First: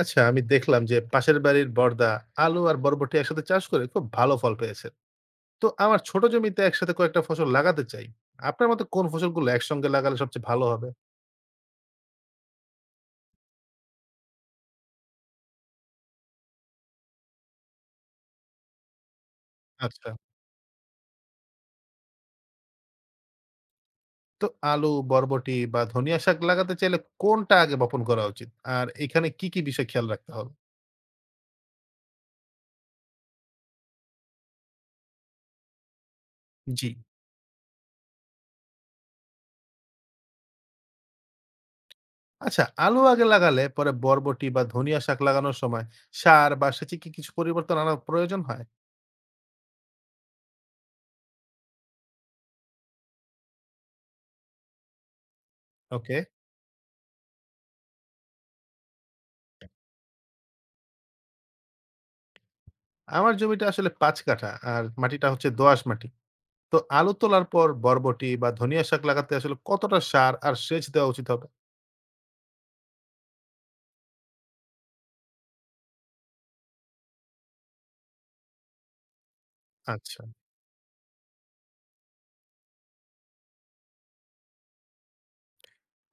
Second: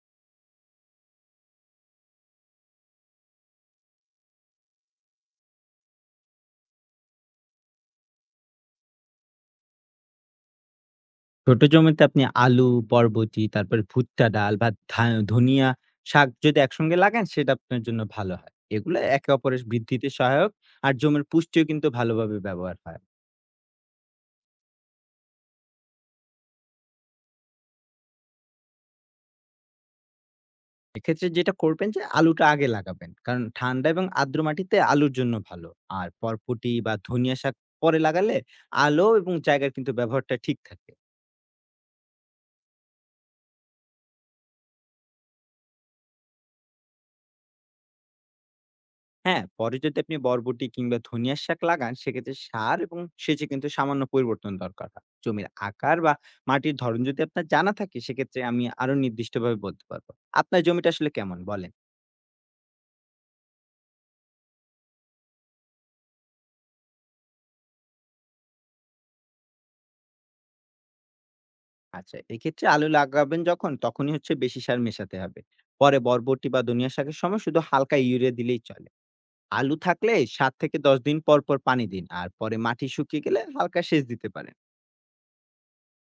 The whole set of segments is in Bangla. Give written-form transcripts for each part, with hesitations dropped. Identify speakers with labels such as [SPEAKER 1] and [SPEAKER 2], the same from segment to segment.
[SPEAKER 1] আচ্ছা, আমি দেখলাম যে পাশের বাড়ির বর্দা আলু আর বরবটি একসাথে চাষ করে খুব ভালো ফল পেয়েছে। তো আমার ছোট জমিতে একসাথে কয়েকটা ফসল লাগাতে চাই। আপনার মতে কোন ফসলগুলো একসঙ্গে লাগালে সবচেয়ে ভালো হবে?
[SPEAKER 2] ছোট জমিতে আপনি আলু, বরবটি, তারপরে ভুট্টা ডাল বা ধনিয়া শাক যদি একসঙ্গে লাগান সেটা আপনার জন্য ভালো হয়। এগুলো একে অপরের বৃদ্ধিতে
[SPEAKER 1] আচ্ছা।
[SPEAKER 2] সহায়ক আর জমির পুষ্টিও কিন্তু ভালোভাবে ব্যবহার হয়।
[SPEAKER 1] তো আলু, বরবটি বা ধনিয়া শাক লাগাতে চাইলে কোনটা আগে বপন করা উচিত? আর এখানে কি কি বিষয় খেয়াল রাখতে হবে?
[SPEAKER 2] এক্ষেত্রে যেটা করবেন যে আলুটা আগে লাগাবেন। কারণ ঠান্ডা এবং আর্দ্র মাটিতে আলুর জন্য ভালো। আর বরবটি
[SPEAKER 1] জি।
[SPEAKER 2] বা ধনিয়া শাক পরে লাগালে আলো এবং জায়গার কিন্তু ব্যবহারটা ঠিক থাকে।
[SPEAKER 1] আচ্ছা, আলু আগে লাগালে পরে বরবটি বা ধনিয়া শাক লাগানোর সময় সার বা সেচে কি কিছু পরিবর্তন আনার প্রয়োজন হয়?
[SPEAKER 2] হ্যাঁ, পরে যদি আপনি বরবটি কিংবা ধনিয়ার শাক লাগান সেক্ষেত্রে সার এবং সেচে কিন্তু সামান্য পরিবর্তন দরকার হয়। জমির আকার বা
[SPEAKER 1] ওকে।
[SPEAKER 2] মাটির ধরন যদি আপনার জানা থাকে সেক্ষেত্রে আমি আরো নির্দিষ্টভাবে বলতে পারবো। আপনার জমিটা আসলে কেমন বলেন?
[SPEAKER 1] আমার জমিটা আসলে পাঁচ কাঠা, আর মাটিটা হচ্ছে দোআঁশ মাটি। তো আলু তোলার পর বরবটি বা ধনিয়া শাক লাগাতে আসলে কতটা সার আর সেচ দেওয়া উচিত হবে?
[SPEAKER 2] আচ্ছা এক্ষেত্রে আলু লাগাবেন যখন তখনই হচ্ছে বেশি সার মেশাতে হবে। পরে বরবটি বা ধনিয়া শাকের সময় শুধু হালকা ইউরিয়া দিলেই চলে। আলু থাকলে
[SPEAKER 1] আচ্ছা।
[SPEAKER 2] ৭ থেকে ১০ দিন পর পানি দিন। আর পরে মাটি শুকিয়ে গেলে হালকা সেচ দিতে পারেন।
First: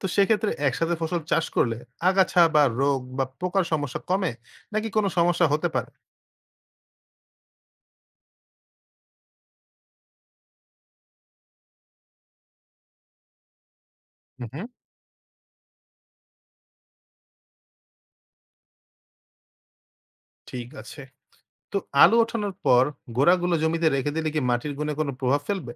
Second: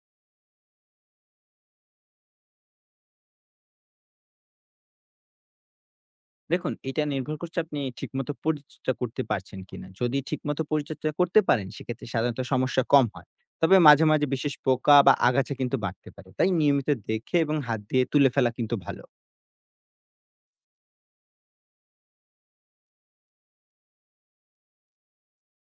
[SPEAKER 1] তো সেক্ষেত্রে একসাথে ফসল চাষ করলে আগাছা বা রোগ বা পোকার সমস্যা কমে, নাকি কোনো সমস্যা হতে পারে?
[SPEAKER 2] দেখুন, এটা নির্ভর করছে আপনি ঠিকমতো পরিচর্যা করতে পারছেন কিনা। যদি ঠিকমতো পরিচর্যা করতে পারেন, সেক্ষেত্রে সাধারণত সমস্যা কম হয়। তবে মাঝে, মাঝে
[SPEAKER 1] হুম,
[SPEAKER 2] বিশেষ
[SPEAKER 1] হুম।
[SPEAKER 2] পোকা বা আগাছা কিন্তু বাড়তে পারে। তাই নিয়মিত দেখে এবং হাত দিয়ে তুলে ফেলা কিন্তু ভালো।
[SPEAKER 1] ঠিক আছে। তো আলু ওঠানোর পর গোড়াগুলো জমিতে রেখে দিলে কি মাটির গুণে কোনো প্রভাব ফেলবে?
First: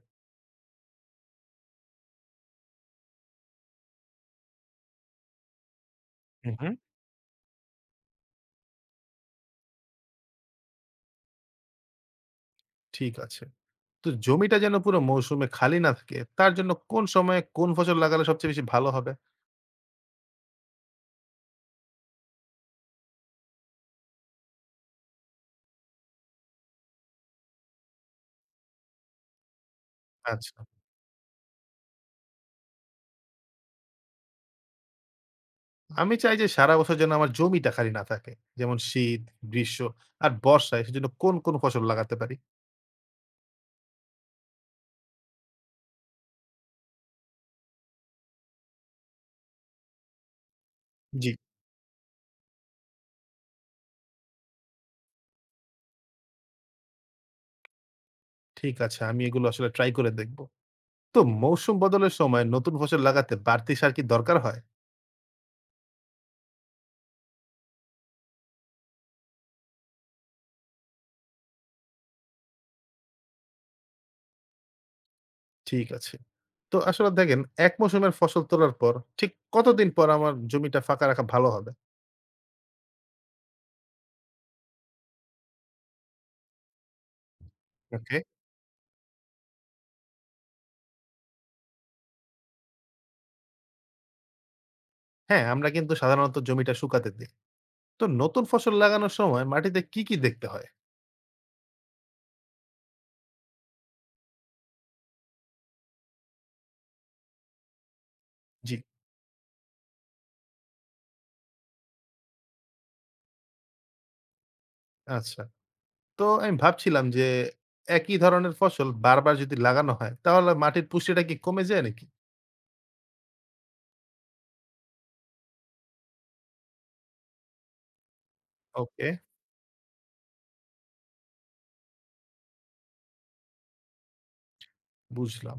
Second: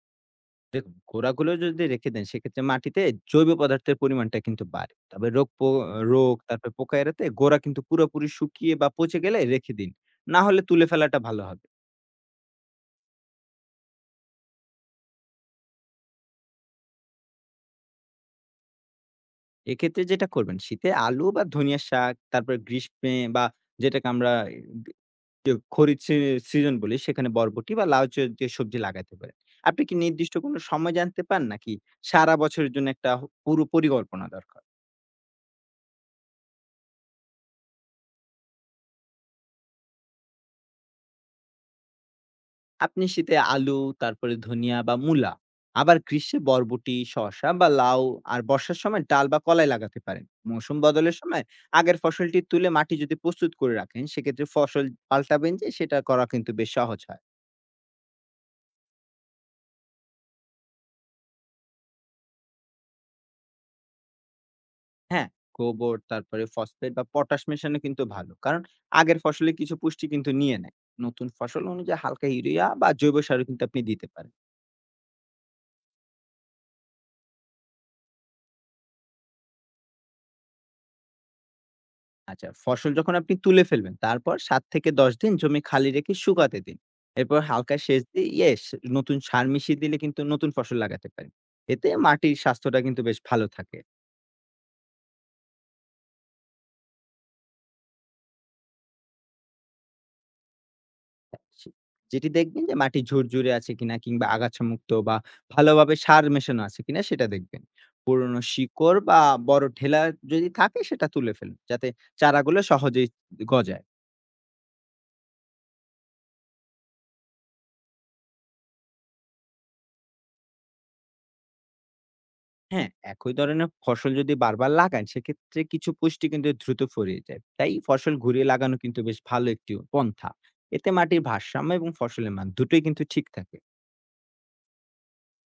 [SPEAKER 2] দেখুন, গোড়াগুলো যদি রেখে দেন, সেক্ষেত্রে মাটিতে জৈব পদার্থের পরিমাণটা কিন্তু বাড়ে। তবে রোগ,
[SPEAKER 1] হুম
[SPEAKER 2] তারপরে
[SPEAKER 1] হুম।
[SPEAKER 2] পোকা এড়াতে গোড়া কিন্তু পুরোপুরি শুকিয়ে বা পচে গেলে রেখে দিন। না হলে তুলে ফেলাটা ভালো হবে।
[SPEAKER 1] ঠিক আছে। তো জমিটা যেন পুরো মৌসুমে খালি না থাকে তার জন্য কোন সময়ে কোন ফসল লাগালে সবচেয়ে বেশি ভালো হবে?
[SPEAKER 2] এক্ষেত্রে যেটা করবেন, শীতে আলু বা ধনিয়ার শাক, তারপরে গ্রীষ্মে বা যেটাকে আমরা যে খরিদ সিজন বলি সেখানে বরবটি বা লাউ জাতীয় যে সবজি লাগাতে পারেন। আপনি কি নির্দিষ্ট
[SPEAKER 1] আচ্ছা।
[SPEAKER 2] কোনো সময় জানতে পান নাকি সারা বছরের জন্য একটা পুরো পরিকল্পনা দরকার?
[SPEAKER 1] আমি চাই যে সারা বছর যেন আমার জমিটা খালি না থাকে। যেমন শীত, গ্রীষ্ম আর বর্ষায়, সেজন্য কোন কোন ফসল লাগাতে পারি?
[SPEAKER 2] আপনি শীতে আলু, তারপরে ধনিয়া বা মূলা, আবার গ্রীষ্মে বরবটি, শসা বা লাউ আর বর্ষার সময় ডাল বা কলাই লাগাতে পারেন। মৌসুম বদলের
[SPEAKER 1] জি।
[SPEAKER 2] সময় আগের ফসলটি তুলে মাটি যদি প্রস্তুত করে রাখেন, সেক্ষেত্রে ফসল পাল্টাবেন যে সেটা করা কিন্তু বেশ সহজ হয়।
[SPEAKER 1] ঠিক আছে, আমি এগুলো আসলে ট্রাই করে দেখব। তো মৌসুম বদলের সময় নতুন ফসল লাগাতে বাড়তি সার কি দরকার হয়?
[SPEAKER 2] হ্যাঁ, গোবর তারপরে ফসফেট বা পটাশ মেশানো কিন্তু ভালো। কারণ আগের ফসলে কিছু পুষ্টি কিন্তু নিয়ে নেয়। নতুন ফসল অনুযায়ী হালকা ইউরিয়া বা জৈব সারও কিন্তু আপনি দিতে পারেন।
[SPEAKER 1] ঠিক আছে। তো আসলে দেখেন, এক মৌসুমের ফসল তোলার পর ঠিক কতদিন পর আমার জমিটা ফাঁকা রাখা ভালো হবে?
[SPEAKER 2] আচ্ছা, ফসল যখন আপনি তুলে ফেলবেন, তারপর ৭ থেকে ১০ দিন জমি খালি রেখে শুকাতে দিন। এরপর হালকা সেচ
[SPEAKER 1] ওকে।
[SPEAKER 2] দিয়ে ইয়েস নতুন সার মিশিয়ে দিলে কিন্তু নতুন ফসল লাগাতে পারেন। এতে মাটির স্বাস্থ্যটা কিন্তু বেশ ভালো থাকে।
[SPEAKER 1] হ্যাঁ, আমরা কিন্তু সাধারণত জমিটা শুকাতে দিই। তো নতুন ফসল লাগানোর সময় মাটিতে কি কি দেখতে হয়?
[SPEAKER 2] সে যেটি দেখবেন যে মাটি ঝুরঝুরে আছে কিনা কিংবা আগাছামুক্ত বা ভালোভাবে সার মেশানো আছে কিনা সেটা দেখবেন। পুরনো
[SPEAKER 1] জি।
[SPEAKER 2] শিকড় বা বড় ঢেলা যদি থাকে সেটা তুলে ফেলুন যাতে চারাগুলো সহজেই গজায়।
[SPEAKER 1] আচ্ছা। তো আমি ভাবছিলাম যে একই ধরনের ফসল বারবার যদি লাগানো হয় তাহলে মাটির পুষ্টিটা কি কমে যায় নাকি?
[SPEAKER 2] হ্যাঁ, একই ধরনের ফসল যদি বারবার লাগান সেক্ষেত্রে কিছু পুষ্টি কিন্তু দ্রুত ফুরিয়ে যায়। তাই ফসল ঘুরিয়ে লাগানো কিন্তু
[SPEAKER 1] ওকে,
[SPEAKER 2] বেশ ভালো একটি পন্থা। এতে মাটির ভারসাম্য এবং ফসলের মান দুটোই কিন্তু ঠিক থাকে।
[SPEAKER 1] বুঝলাম।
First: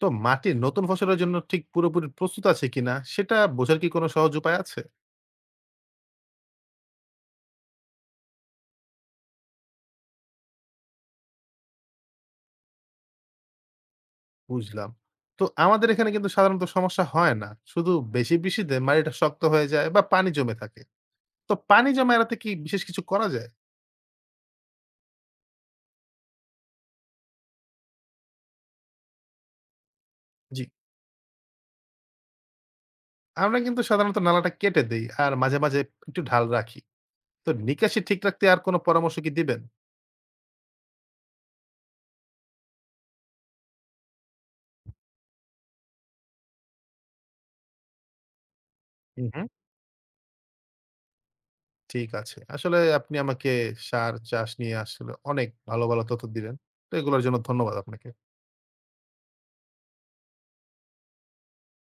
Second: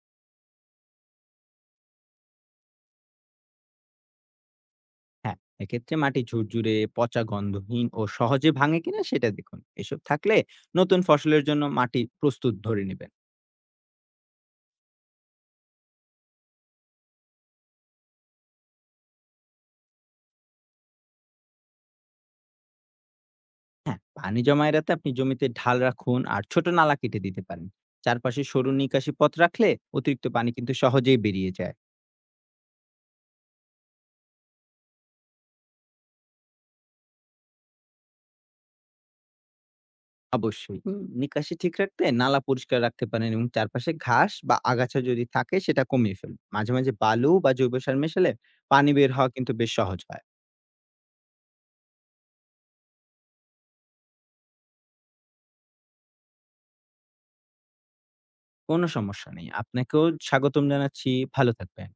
[SPEAKER 1] তো মাটির নতুন ফসলের জন্য ঠিক পুরোপুরি প্রস্তুত আছে কিনা সেটা বোঝার কি কোনো সহজ উপায় আছে?
[SPEAKER 2] হ্যাঁ, এক্ষেত্রে মাটি ঝুরঝুরে, পচা গন্ধহীন ও সহজে ভাঙে কিনা সেটা দেখুন। এসব থাকলে নতুন ফসলের জন্য মাটি প্রস্তুত ধরে নেবেন।
[SPEAKER 1] বুঝলাম। তো আমাদের এখানে কিন্তু সাধারণত সমস্যা হয় না। শুধু বেশি বৃষ্টিতে মাটিটা শক্ত হয়ে যায় বা পানি জমে থাকে। তো পানি জমা এড়াতে কি বিশেষ কিছু করা যায়?
[SPEAKER 2] হ্যাঁ, পানি জমা এড়াতে আপনি জমিতে ঢাল রাখুন আর ছোট নালা কেটে দিতে পারেন। চারপাশে সরু নিকাশি পথ রাখলে অতিরিক্ত পানি
[SPEAKER 1] জি।
[SPEAKER 2] কিন্তু সহজেই বেরিয়ে যায়।
[SPEAKER 1] আমরা কিন্তু সাধারণত নালাটা কেটে দেই আর মাঝে, মাঝে একটু ঢাল রাখি। তো নিকাশি ঠিক রাখতে আর কোনো পরামর্শ কি দিবেন?
[SPEAKER 2] অবশ্যই নিকাশি ঠিক রাখতে নালা পরিষ্কার রাখতে পারেন এবং চারপাশে ঘাস বা আগাছা যদি থাকে সেটা কমিয়ে ফেলুন। মাঝে মাঝে বালু বা জৈব সার মেশালে পানি বের
[SPEAKER 1] হুম,
[SPEAKER 2] হওয়া
[SPEAKER 1] হুম।
[SPEAKER 2] কিন্তু বেশ সহজ হয়।
[SPEAKER 1] ঠিক আছে। আসলে আপনি আমাকে সার, চাষ নিয়ে আসলে অনেক ভালো, ভালো তথ্য দিলেন। তো এগুলোর জন্য ধন্যবাদ আপনাকে।
[SPEAKER 2] কোনো সমস্যা নেই। আপনাকেও স্বাগতম জানাচ্ছি। ভালো থাকবেন।